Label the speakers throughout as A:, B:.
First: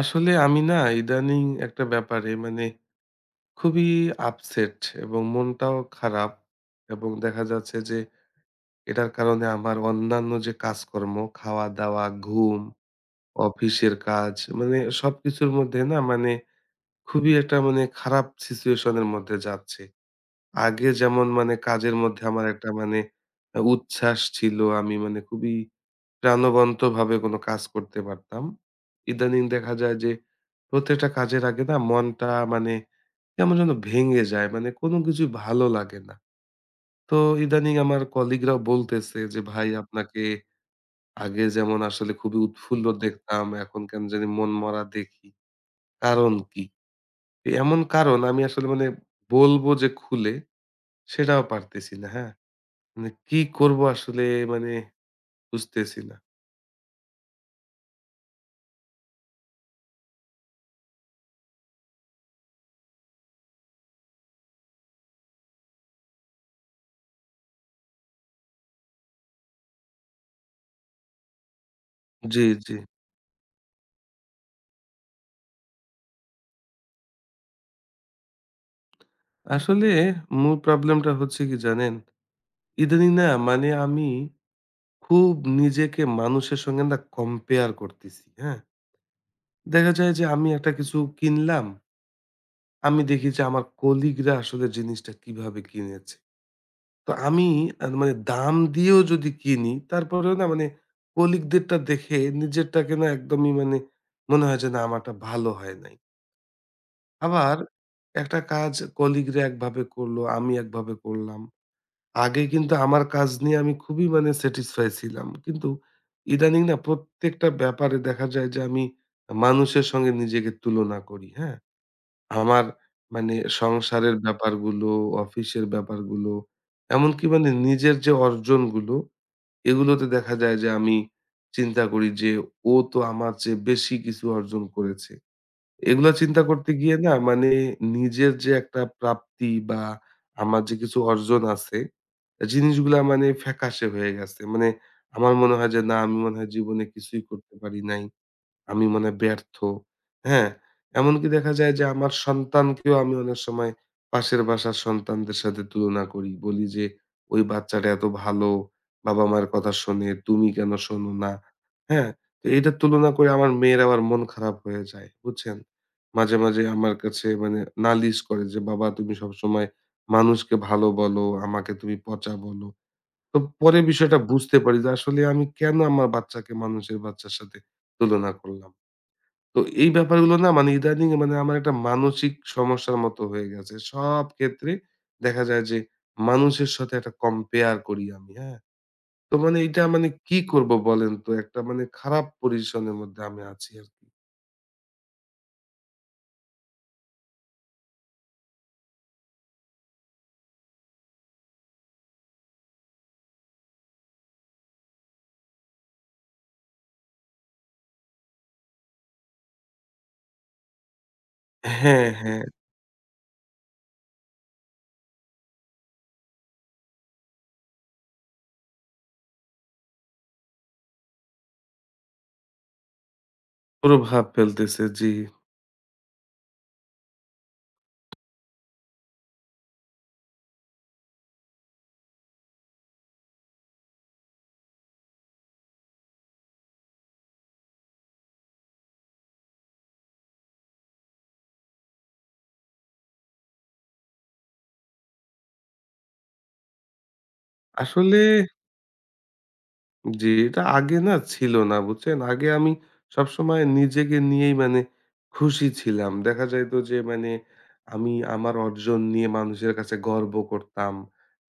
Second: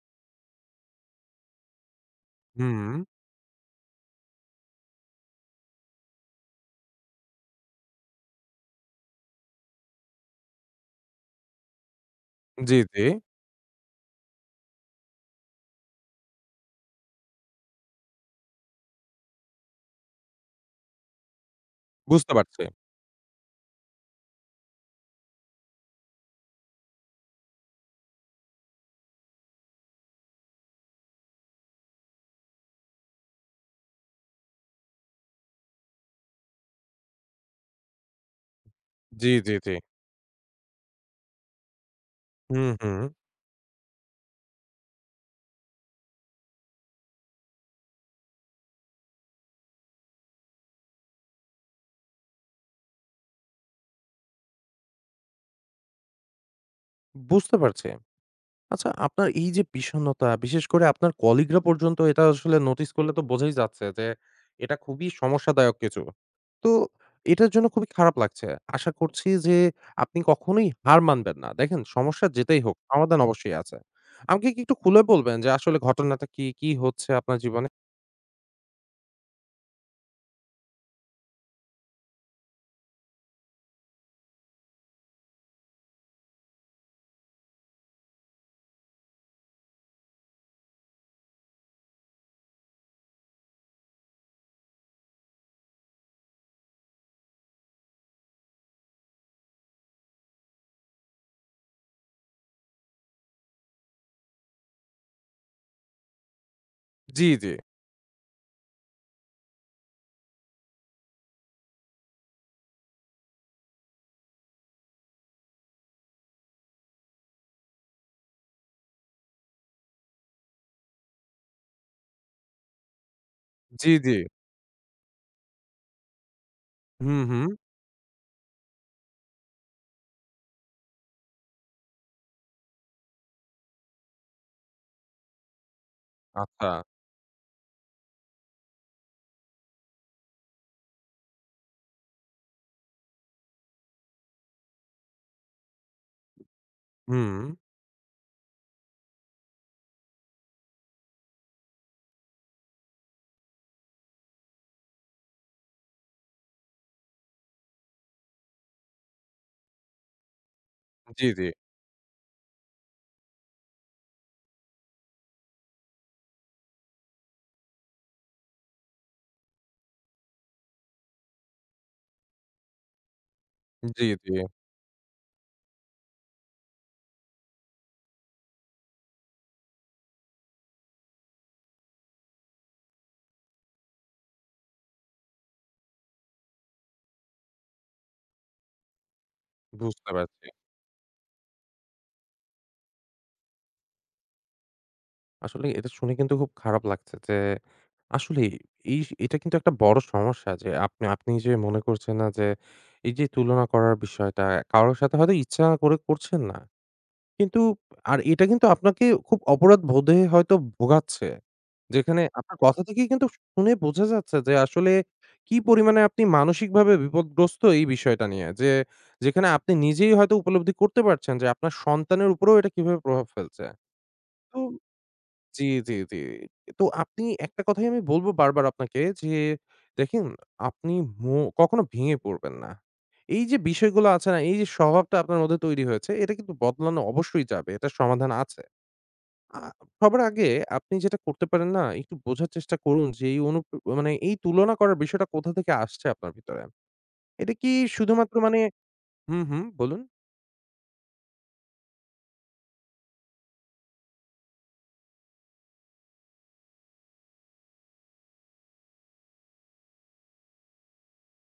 A: আসলে আমি না ইদানিং একটা ব্যাপারে মানে
B: হুম,
A: খুবই আপসেট এবং মনটাও খারাপ এবং দেখা যাচ্ছে যে এটার কারণে আমার অন্যান্য যে কাজকর্ম খাওয়া দাওয়া ঘুম
B: জি, জি।
A: অফিসের কাজ মানে সবকিছুর মধ্যে না মানে খুবই একটা মানে খারাপ সিচুয়েশনের মধ্যে যাচ্ছে। আগে যেমন মানে কাজের মধ্যে
B: বুঝতে
A: আমার
B: পারছি।
A: একটা মানে উচ্ছ্বাস ছিল, আমি মানে খুবই প্রাণবন্তভাবে কোনো কাজ করতে পারতাম। ইদানিং দেখা যায় যে প্রত্যেকটা কাজের আগে না মনটা মানে কেমন যেন ভেঙে যায়। মানে কোনো কিছুই ভালো লাগে না। তো ইদানিং আমার কলিগরাও বলতেছে
B: জি,
A: যে,
B: জি,
A: "ভাই
B: জি।
A: আপনাকে আগে যেমন আসলে খুবই
B: হুম,
A: উৎফুল্ল
B: হুম।
A: দেখতাম, এখন কেমন জানি মনমরা দেখি। কারণ কি?" তো এমন কারণ আমি আসলে মানে বলবো যে খুলে সেটাও পারতেছি না, হ্যাঁ? মানে কি করবো আসলে মানে বুঝতেছি না।
B: বুঝতে পারছি। আচ্ছা আপনার এই যে বিষণ্ণতা, বিশেষ করে আপনার কলিগরা পর্যন্ত এটা আসলে নোটিস করলে তো বোঝাই যাচ্ছে যে এটা খুবই সমস্যাদায়ক কিছু। তো এটার জন্য খুবই খারাপ লাগছে। আশা করছি যে আপনি কখনোই হার মানবেন না। দেখেন সমস্যা
A: জি,
B: যেটাই
A: জি।
B: হোক, সমাধান অবশ্যই আছে। আমাকে কি একটু খুলে বলবেন যে আসলে ঘটনাটা কি, কি হচ্ছে আপনার জীবনে?
A: আসলে মূল প্রবলেমটা হচ্ছে কি জানেন? ইদানিং না মানে আমি খুব নিজেকে মানুষের সঙ্গে না কম্পেয়ার করতেছি, হ্যাঁ? দেখা যায় যে আমি একটা কিছু কিনলাম, আমি দেখি যে আমার কলিগরা আসলে জিনিসটা কিভাবে কিনেছে। তো আমি মানে দাম দিয়েও যদি কিনি তারপরেও না মানে কলিগদেরটা দেখে নিজেরটাকে না একদমই মানে মনে হয় যে না আমারটা ভালো হয় নাই।
B: জি, জি।
A: আবার একটা কাজ কলিগরা একভাবে করলো, আমি একভাবে করলাম। আগে কিন্তু আমার কাজ নিয়ে আমি খুবই মানে স্যাটিসফাই ছিলাম। কিন্তু ইদানিং না প্রত্যেকটা ব্যাপারে দেখা যায় যে আমি মানুষের সঙ্গে নিজেকে তুলনা করি, হ্যাঁ? আমার মানে
B: জি, জি।
A: সংসারের ব্যাপারগুলো, অফিসের ব্যাপারগুলো,
B: হুম,
A: এমনকি
B: হুম।
A: মানে নিজের যে অর্জনগুলো এগুলোতে দেখা যায় যে আমি চিন্তা করি যে, "ও তো আমার চেয়ে বেশি কিছু অর্জন করেছে।" এগুলা চিন্তা
B: আচ্ছা।
A: করতে গিয়ে না মানে নিজের যে একটা প্রাপ্তি বা আমার যে কিছু অর্জন আছে, জিনিসগুলা মানে ফ্যাকাশে হয়ে গেছে। মানে আমার মনে হয় যে না আমি মনে হয় জীবনে কিছুই
B: হুম।
A: করতে পারি নাই। আমি মনে হয় ব্যর্থ। হ্যাঁ? এমনকি দেখা যায় যে আমার সন্তানকেও আমি অনেক সময় পাশের বাসার সন্তানদের সাথে তুলনা করি। বলি যে, "ওই বাচ্চাটা এত ভালো, বাবা-মায়ের কথা শোনে, তুমি কেন শোনো
B: জি,
A: না?"
B: জি।
A: হ্যাঁ? তো এটা তুলনা করে আমার মেয়ের আবার মন খারাপ হয়ে যায়। বুঝছেন? মাঝে, মাঝে আমার কাছে মানে নালিশ করে যে, "বাবা তুমি সবসময় মানুষকে ভালো বলো, আমাকে তুমি পচা বলো।" তো পরে
B: জি,
A: বিষয়টা
B: জি।
A: বুঝতে পারি যে আসলে আমি কেন আমার বাচ্চাকে মানুষের বাচ্চার সাথে তুলনা করলাম। তো এই ব্যাপারগুলো না মানে ইদানিং মানে আমার একটা মানসিক সমস্যার মতো হয়ে গেছে। সব ক্ষেত্রে দেখা যায় যে মানুষের সাথে একটা compare করি আমি, হ্যাঁ? তো মানে এইটা মানে
B: বুঝতে
A: কি
B: পারছি।
A: করব বলেন তো? একটা মানে খারাপ পজিশন এর মধ্যে আমি আছি আরকি।
B: আসলে এটা শুনে কিন্তু খুব খারাপ লাগছে যে আসলেই এটা কিন্তু একটা বড় সমস্যা যে আপনি আপনি যে মনে করছেন না যে এই যে তুলনা করার বিষয়টা কারো সাথে হয়তো ইচ্ছা করে করছেন না। কিন্তু আর এটা কিন্তু আপনাকে খুব অপরাধ বোধে হয়তো ভোগাচ্ছে।
A: হ্যাঁ,
B: যেখানে
A: হ্যাঁ।
B: আপনার কথা থেকেই কিন্তু শুনে বোঝা যাচ্ছে যে আসলে কি পরিমাণে আপনি মানসিকভাবে বিপদগ্রস্ত এই বিষয়টা নিয়ে। যে যেখানে আপনি নিজেই হয়তো উপলব্ধি করতে পারছেন যে আপনার সন্তানের উপরেও এটা কিভাবে প্রভাব ফেলছে।
A: প্রভাব
B: তো
A: ফেলতেছে, জি।
B: জি, জি, জি। তো আপনি একটা কথাই আমি বলব বারবার আপনাকে যে, দেখেন আপনি মো কখনো ভেঙে পড়বেন না। এই যে বিষয়গুলো আছে না, এই যে স্বভাবটা আপনার মধ্যে তৈরি হয়েছে, এটা কিন্তু বদলানো অবশ্যই যাবে। এটার সমাধান আছে। আ সবার আগে আপনি যেটা করতে পারেন না, একটু বোঝার চেষ্টা করুন যে এই অনু মানে এই তুলনা করার বিষয়টা কোথা থেকে আসছে আপনার ভিতরে। এটা কি
A: আসলে
B: শুধুমাত্র মানে হুম, হুম, বলুন।
A: জি, এটা আগে না ছিল না, বুঝছেন? আগে আমি সবসময় নিজেকে নিয়েই মানে খুশি ছিলাম। দেখা যাইত যে মানে আমি আমার অর্জন নিয়ে মানুষের কাছে গর্ব করতাম।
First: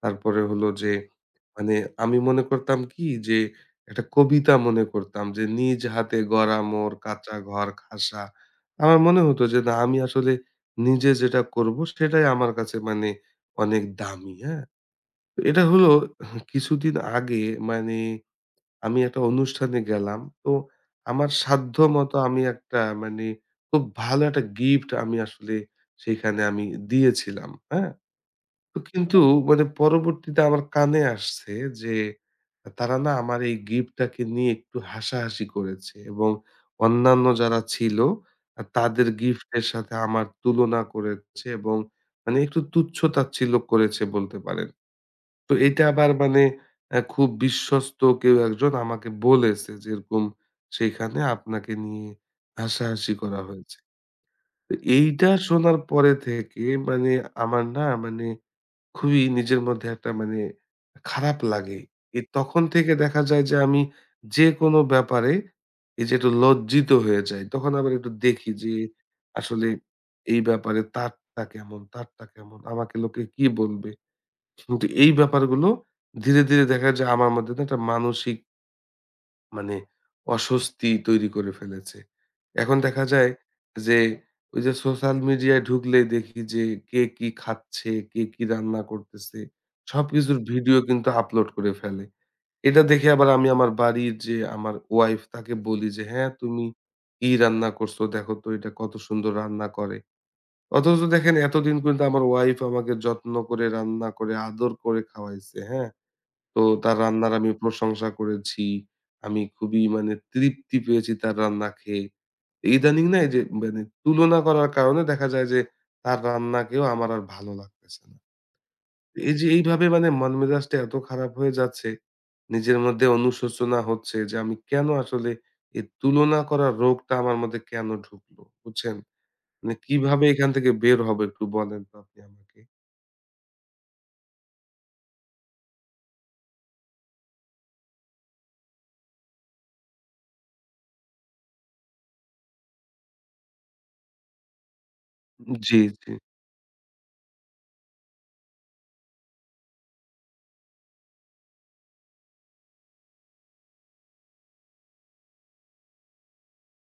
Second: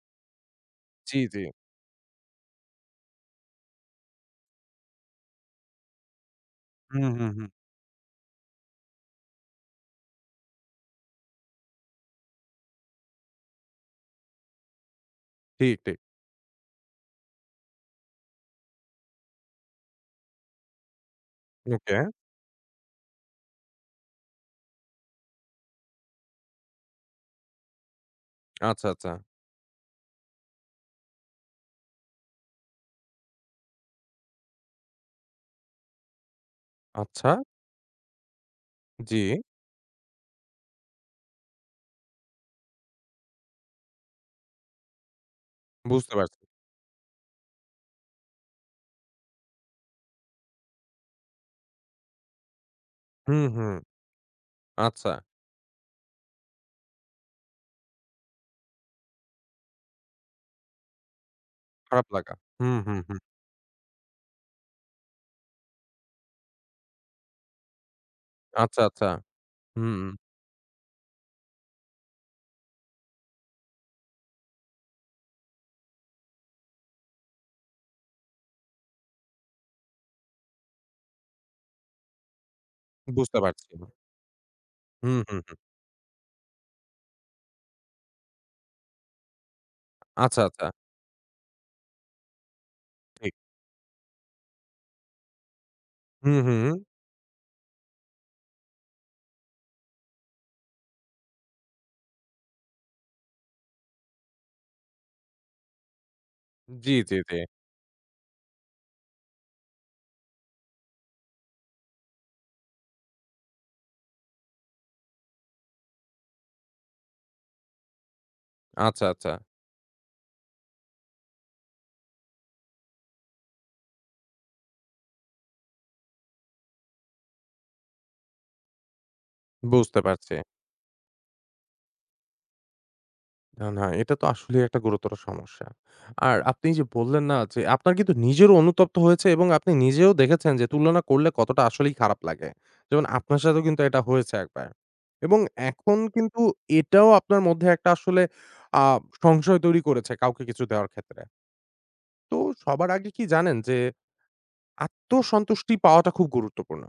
A: তারপরে হলো যে
B: জি, জি।
A: মানে আমি মনে করতাম কি যে একটা কবিতা মনে করতাম যে নিজ হাতে গড়া মোর
B: হুম, হুম,
A: কাঁচা
B: হুম।
A: ঘর খাসা। আমার মনে হতো যে না আমি আসলে নিজে যেটা করব সেটাই আমার কাছে মানে অনেক দামি, হ্যাঁ? এটা
B: ঠিক,
A: হলো
B: ঠিক।
A: কিছুদিন আগে মানে আমি একটা অনুষ্ঠানে গেলাম। তো আমার
B: ওকে।
A: সাধ্যমতো আমি একটা মানে খুব ভালো একটা গিফট আমি আসলে সেখানে আমি দিয়েছিলাম। হ্যাঁ? তো
B: আচ্ছা, আচ্ছা।
A: কিন্তু মানে পরবর্তীতে আমার কানে আসছে যে তারা না আমার এই গিফটটাকে নিয়ে একটু হাসাহাসি করেছে এবং অন্যান্য
B: আচ্ছা।
A: যারা ছিল তাদের
B: জি,
A: গিফটের সাথে আমার তুলনা করেছে এবং মানে একটু তুচ্ছ-তাচ্ছিল্য করেছে বলতে পারেন। তো এটা আবার
B: বুঝতে পারছি।
A: মানে খুব বিশ্বস্ত কেউ একজন আমাকে বলেছে যে, এরকম সেখানে আপনাকে নিয়ে হাসাহাসি করা
B: হুম, হুম।
A: হয়েছে। তো
B: আচ্ছা,
A: এইটা শোনার পরে থেকে মানে আমার না মানে খুবই নিজের মধ্যে একটা মানে খারাপ লাগে।
B: খারাপ লাগা।
A: তখন
B: হুম,
A: থেকে
B: হুম, হুম।
A: দেখা যায় যে আমি যেকোনো ব্যাপারে এই যে একটু লজ্জিত হয়ে যাই। তখন আবার একটু দেখি যে
B: আচ্ছা, আচ্ছা।
A: আসলে
B: হুম,
A: এই ব্যাপারে তারটা কেমন, তারটা কেমন, আমাকে লোকে কি বলবে? কিন্তু এই ব্যাপারগুলো ধীরে, ধীরে দেখা যায় আমার মধ্যে না একটা মানসিক মানে অস্বস্তি তৈরি করে ফেলেছে। এখন দেখা যায়
B: বুঝতে পারছি।
A: যে ওই যে সোশ্যাল
B: হুম, হুম, হুম।
A: মিডিয়ায় ঢুকলেই দেখি যে কে কি খাচ্ছে, কে কি রান্না করতেছে, সবকিছুর
B: আচ্ছা, আচ্ছা।
A: ভিডিও কিন্তু আপলোড করে ফেলে। এটা দেখে আবার
B: ঠিক।
A: আমি আমার বাড়ির যে আমার ওয়াইফ তাকে বলি যে, "হ্যাঁ,
B: হুম, হুম।
A: তুমি
B: হুম,
A: কি রান্না করছো? দেখো তো এটা কত সুন্দর রান্না করে।" অথচ দেখেন এতদিন কিন্তু আমার ওয়াইফ আমাকে যত্ন করে রান্না করে আদর করে খাওয়াইছে, হ্যাঁ? তো
B: জি,
A: তার
B: জি,
A: রান্নার
B: জি।
A: আমি প্রশংসা করেছি। আমি খুবই মানে তৃপ্তি পেয়েছি তার রান্না খেয়ে। ইদানিং না এই যে মানে তুলনা করার কারণে দেখা যায় যে তার রান্নাকেও আমার আর ভালো লাগতেছে না।
B: আচ্ছা, আচ্ছা।
A: এই যে এইভাবে মানে মন মেজাজটা এত খারাপ হয়ে যাচ্ছে, নিজের মধ্যে অনুশোচনা হচ্ছে যে আমি কেন আসলে এই তুলনা করার রোগটা আমার মধ্যে কেন ঢুকলো? বুঝছেন? মানে
B: বুঝতে
A: কিভাবে
B: পারছি।
A: এখান থেকে বের হবো একটু বলেন তো আপনি আমাকে?
B: না, না এটা তো আসলেই একটা গুরুতর সমস্যা। আর আপনি যে বললেন না যে আপনার কিন্তু নিজেরও অনুতপ্ত হয়েছে এবং আপনি নিজেও দেখেছেন যে তুলনা করলে কতটা আসলেই খারাপ লাগে। যেমন আপনার সাথেও কিন্তু এটা হয়েছে একবার। এবং
A: জি,
B: এখন
A: জি।
B: কিন্তু এটাও আপনার মধ্যে একটা আসলে আ সংশয় তৈরি করেছে কাউকে কিছু দেওয়ার ক্ষেত্রে। তো সবার আগে কি জানেন যে আত্মসন্তুষ্টি পাওয়াটা খুব গুরুত্বপূর্ণ।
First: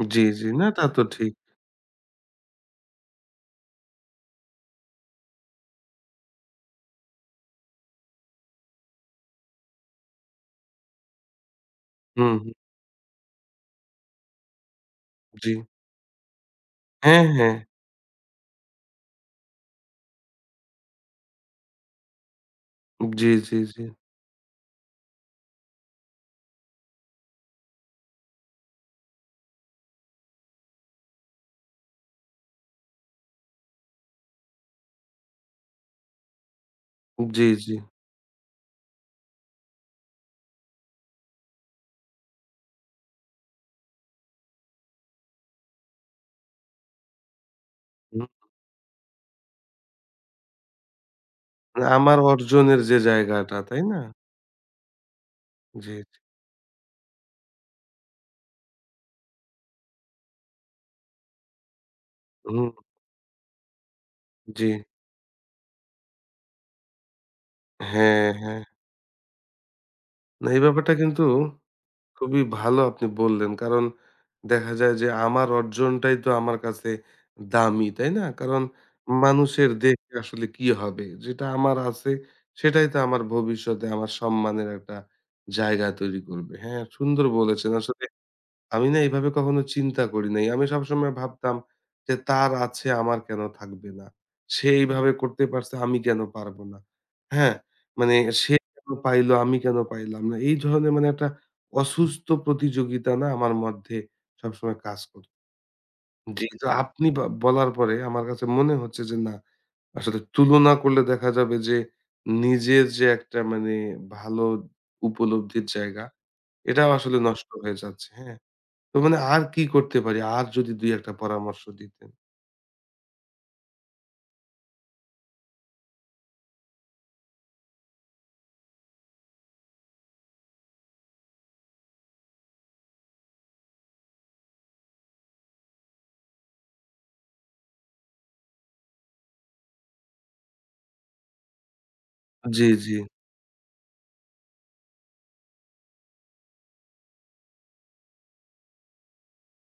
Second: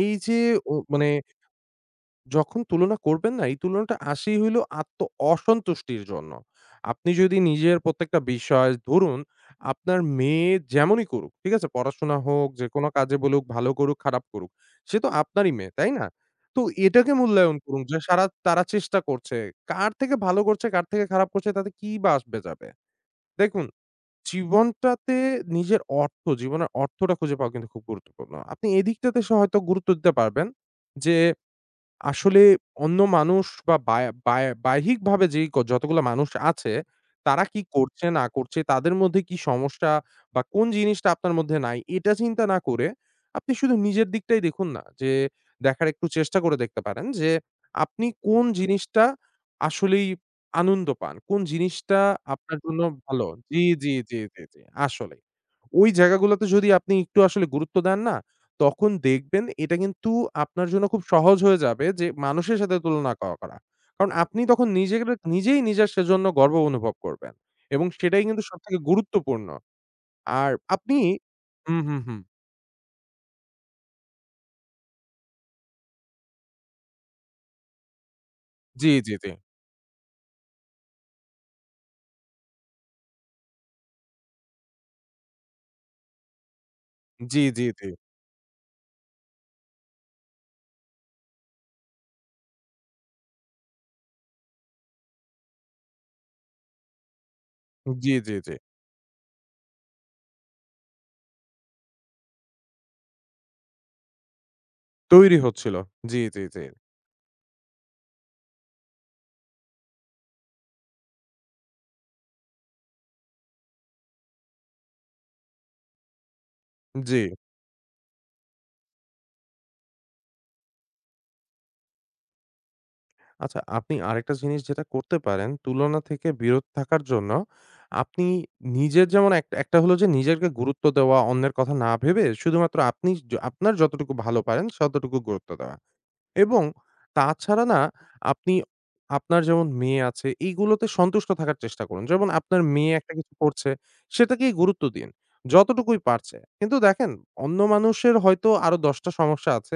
B: এই
A: জি,
B: যে
A: জি। না
B: ও
A: তা তো
B: মানে
A: ঠিক।
B: যখন তুলনা করবেন না, এই তুলনাটা আসেই হইলো অসন্তুষ্টির জন্য। আপনি যদি নিজের প্রত্যেকটা বিষয় ধরুন, আপনার মেয়ে যেমনই করুক, ঠিক আছে? পড়াশোনা
A: হুম,
B: হোক,
A: হুম।
B: যেকোনো কাজে বলুক, ভালো করুক, খারাপ করুক। সে তো আপনারই
A: জি।
B: মেয়ে, তাই না? তো এটাকে
A: হ্যাঁ, হ্যাঁ।
B: মূল্যায়ন করুন যে তারা চেষ্টা করছে। কার থেকে ভালো করছে, কার থেকে খারাপ করছে তাতে কি বা আসবে যাবে?
A: জি, জি,
B: দেখুন
A: জি।
B: জীবনটাতে নিজের অর্থ, জীবনের অর্থটা খুঁজে পাওয়া কিন্তু খুব গুরুত্বপূর্ণ। আপনি এদিকটাতে সে হয়তো গুরুত্ব দিতে পারবেন যে আসলে অন্য মানুষ বা বায় বায় বাহ্যিকভাবে যেই ক যতগুলা মানুষ আছে, তারা
A: জি,
B: কি
A: জি।
B: করছে না করছে, তাদের মধ্যে কি সমস্যা বা কোন জিনিসটা আপনার মধ্যে নাই, এটা চিন্তা না করে আপনি শুধু নিজের দিকটাই দেখুন না। যে দেখার একটু চেষ্টা করে দেখতে পারেন যে, আপনি
A: হুম।
B: কোন জিনিসটা আসলেই আনন্দ পান। কোন
A: মানে
B: জিনিসটা
A: আমার
B: আপনার
A: অর্জনের
B: জন্য
A: যে
B: ভালো।
A: জায়গাটা,
B: জি,
A: তাই
B: জি,
A: না?
B: জি, জি, জি। আসলেই। ওই
A: জি, জি।
B: জায়গাগুলোতে যদি আপনি একটু আসলে গুরুত্ব দেন না তখন দেখবেন এটা কিন্তু আপনার জন্য খুব সহজ হয়ে যাবে যে মানুষের
A: হুম,
B: সাথে তুলনা ক করা। কারণ আপনি তখন
A: জি।
B: নিজেই নিজের সেজন্য গর্ব অনুভব করবেন এবং সেটাই
A: হ্যাঁ,
B: কিন্তু
A: হ্যাঁ।
B: সবথেকে গুরুত্বপূর্ণ।
A: না
B: আর
A: এই ব্যাপারটা
B: আপনি
A: কিন্তু
B: হুম, হুম, হুম।
A: খুবই ভালো আপনি বললেন। কারণ দেখা যায় যে আমার অর্জনটাই তো আমার কাছে দামি, তাই না? কারণ
B: জি, জি, জি।
A: মানুষের দেখে আসলে কি হবে? যেটা আমার আছে সেটাই তো আমার ভবিষ্যতে আমার সম্মানের একটা জায়গা তৈরি করবে। হ্যাঁ, সুন্দর
B: জি, জি,
A: বলেছেন
B: জি।
A: আসলে। আমি না এভাবে কখনো চিন্তা করি নাই। আমি সবসময় ভাবতাম যে, "তার আছে আমার কেন থাকবে না? সে এইভাবে করতে পারছে আমি কেন পারব না?" হ্যাঁ?
B: জি,
A: মানে
B: জি, জি।
A: সে কেন পাইলো আমি কেন পাইলাম না? এই ধরনের মানে একটা অসুস্থ প্রতিযোগিতা না আমার মধ্যে সবসময় কাজ করত।
B: তৈরি হচ্ছিল। জি, জি,
A: জি,
B: জি।
A: তো আপনি বলার পরে আমার কাছে মনে হচ্ছে যে না, আসলে তুলনা করলে দেখা যাবে যে নিজের যে একটা মানে ভালো উপলব্ধির জায়গা, এটাও
B: জি।
A: আসলে নষ্ট হয়ে যাচ্ছে। হ্যাঁ? তো মানে আর কি করতে পারি? আর যদি ২-১ টা পরামর্শ দিতেন।
B: আচ্ছা, আপনি আরেকটা জিনিস যেটা করতে পারেন, তুলনা থেকে বিরত থাকার জন্য আপনি নিজের যেমন এক একটা হলো যে নিজেকে গুরুত্ব দেওয়া, অন্যের কথা না ভেবে শুধুমাত্র আপনি য আপনার যতটুকু ভালো পারেন, ততটুকু গুরুত্ব দেওয়া। এবং তাছাড়া না আপনি আপনার যেমন মেয়ে আছে, এইগুলোতে সন্তুষ্ট থাকার চেষ্টা করুন। যেমন
A: জি,
B: আপনার মেয়ে
A: আচ্ছা।
B: একটা কিছু করছে, সেটাকেই গুরুত্ব দিন। যতটুকুই পারছে। কিন্তু দেখেন অন্য মানুষের হয়তো আরো ১০ টা সমস্যা আছে।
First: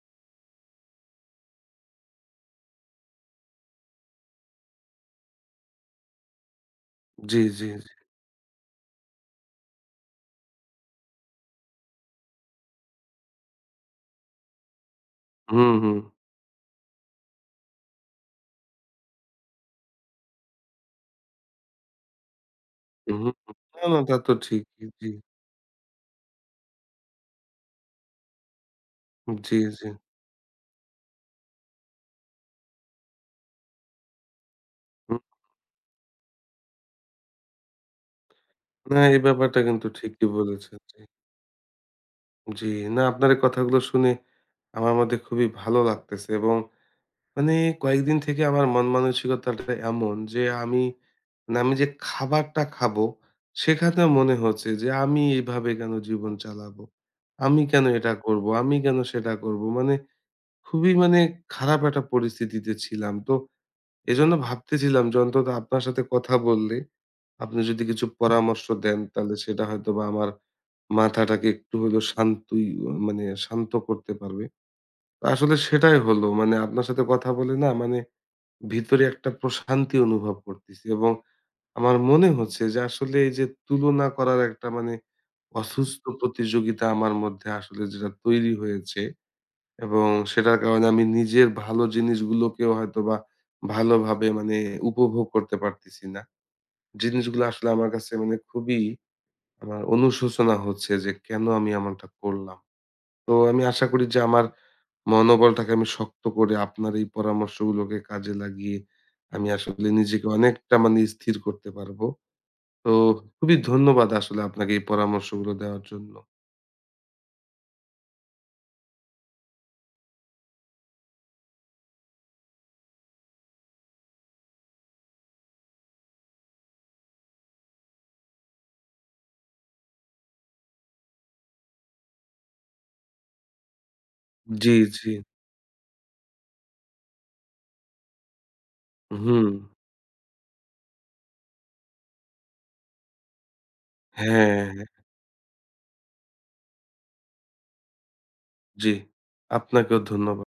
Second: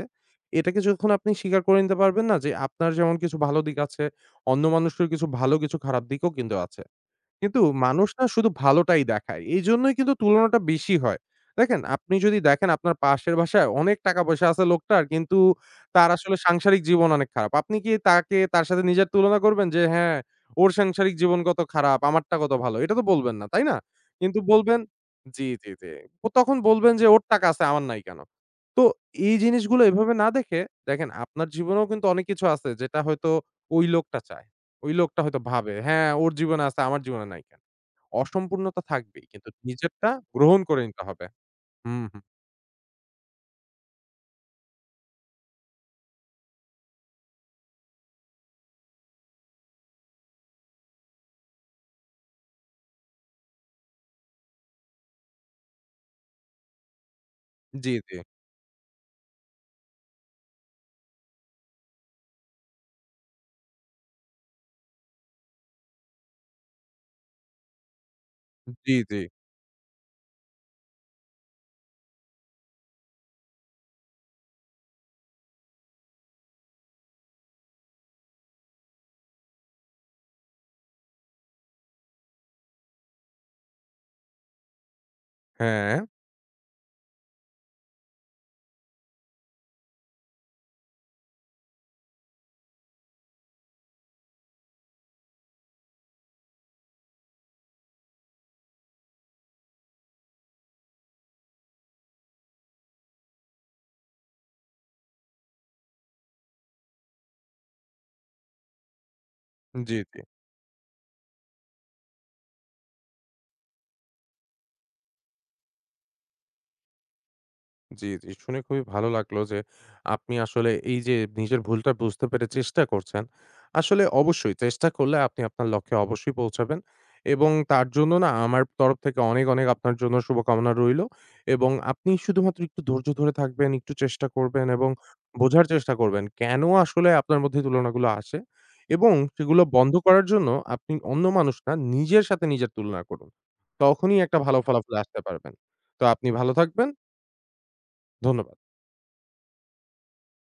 B: এটাকে যখন আপনি স্বীকার করে নিতে পারবেন না যে আপনার যেমন কিছু ভালো দিক আছে, অন্য মানুষের কিছু ভালো কিছু খারাপ দিকও কিন্তু আছে।
A: জি, জি,
B: কিন্তু
A: জি, জি।
B: মানুষ না শুধু ভালোটাই দেখায়। এইজন্যই কিন্তু তুলনাটা বেশি হয়। দেখেন, আপনি যদি দেখেন আপনার পাশের বাসায় অনেক টাকা-পয়সা আছে লোকটার, কিন্তু
A: হুম, হুম,
B: তার আসলে সাংসারিক জীবন অনেক খারাপ। আপনি কি তাকে তার সাথে নিজের তুলনা করবেন যে, "হ্যাঁ, ওর সাংসারিক জীবন কত খারাপ, আমারটা কত ভালো।" এটা তো
A: হুম,
B: বলবেন
A: হুম।
B: না, তাই না?
A: না, না তা তো
B: কিন্তু বলবেন
A: ঠিকই। জি,
B: জি, জি, জি। ও তখন বলবেন যে, "ওর টাকা আছে, আমার নাই কেন?" তো এই
A: জি,
B: জিনিসগুলো
A: জি।
B: এভাবে না দেখে, দেখেন আপনার জীবনেও কিন্তু অনেক কিছু আছে যেটা হয়তো ওই লোকটা চায়। ওই লোকটা
A: হুম।
B: হয়তো ভাবে, হ্যাঁ, ওর জীবনে আছে আমার জীবনে নাই কেন? অসম্পূর্ণতা
A: না এই
B: থাকবেই। কিন্তু
A: ব্যাপারটা কিন্তু
B: নিজেরটা
A: ঠিকই
B: গ্রহণ
A: বলেছেন।
B: করে
A: জি,
B: নিতে হবে। হুম, হুম।
A: জি। না আপনার এই কথাগুলো শুনে আমার মধ্যে খুবই ভালো লাগতেছে এবং মানে কয়েকদিন থেকে আমার মন মানসিকতাটা এমন যে আমি মানে আমি যে খাবারটা খাবো সেখানেও মনে হচ্ছে যে আমি এভাবে কেন জীবন চালাবো? আমি কেন
B: জি,
A: এটা
B: জি।
A: করব? আমি কেন সেটা করব? মানে খুবই মানে খারাপ একটা পরিস্থিতিতে ছিলাম। তো এজন্য ভাবতেছিলাম যে অন্তত আপনার সাথে কথা বললে আপনি যদি কিছু পরামর্শ
B: জি,
A: দেন
B: জি।
A: তাহলে সেটা হয়তোবা আমার মাথাটাকে একটু হলেও শান্তই অ মানে শান্ত করতে পারবে। তো আসলে সেটাই হলো। মানে আপনার সাথে কথা বলে না মানে ভিতরে একটা প্রশান্তি অনুভব করতেছি এবং আমার মনে হচ্ছে যে আসলে এই যে তুলনা করার একটা মানে
B: হ্যাঁ,
A: অসুস্থ প্রতিযোগিতা আমার মধ্যে আসলে যেটা তৈরি হয়েছে এবং সেটার কারণে আমি নিজের ভালো জিনিসগুলোকেও হয়তোবা ভালোভাবে মানে উপভোগ করতে পারতেছি না। জিনিসগুলো আসলে আমার কাছে মানে খুবই আমার অনুশোচনা হচ্ছে যে কেন আমি এমনটা করলাম? তো আমি আশা করি যে আমার মনোবলটাকে আমি শক্ত করে আপনার এই পরামর্শগুলোকে কাজে লাগিয়ে আমি আসলে
B: জি, জি।
A: নিজেকে অনেকটা মানে স্থির করতে পারবো। তো খুবই ধন্যবাদ আসলে আপনাকে এই পরামর্শগুলো দেওয়ার জন্য।
B: জি, জি। শুনে খুবই ভালো লাগলো যে আপনি আসলে এই যে নিজের ভুলটা বুঝতে পেরে চেষ্টা করছেন। আসলে অবশ্যই চেষ্টা করলে আপনি আপনার লক্ষ্যে অবশ্যই পৌঁছাবেন এবং তার জন্য না আমার তরফ থেকে অনেক, অনেক আপনার জন্য শুভকামনা রইলো এবং আপনি শুধুমাত্র একটু ধৈর্য ধরে থাকবেন, একটু চেষ্টা করবেন
A: জি,
B: এবং
A: জি।
B: বোঝার চেষ্টা করবেন কেন আসলে আপনার মধ্যে তুলনাগুলো আসে এবং
A: হুম।
B: সেগুলো বন্ধ করার জন্য আপনি অন্য মানুষ না, নিজের সাথে নিজের তুলনা করুন। তখনই একটা ভালো
A: হ্যাঁ, হ্যাঁ।
B: ফলাফলে আসতে পারবেন। তো আপনি ভালো থাকবেন। ধন্যবাদ।
A: জি। আপনাকেও ধন্যবাদ।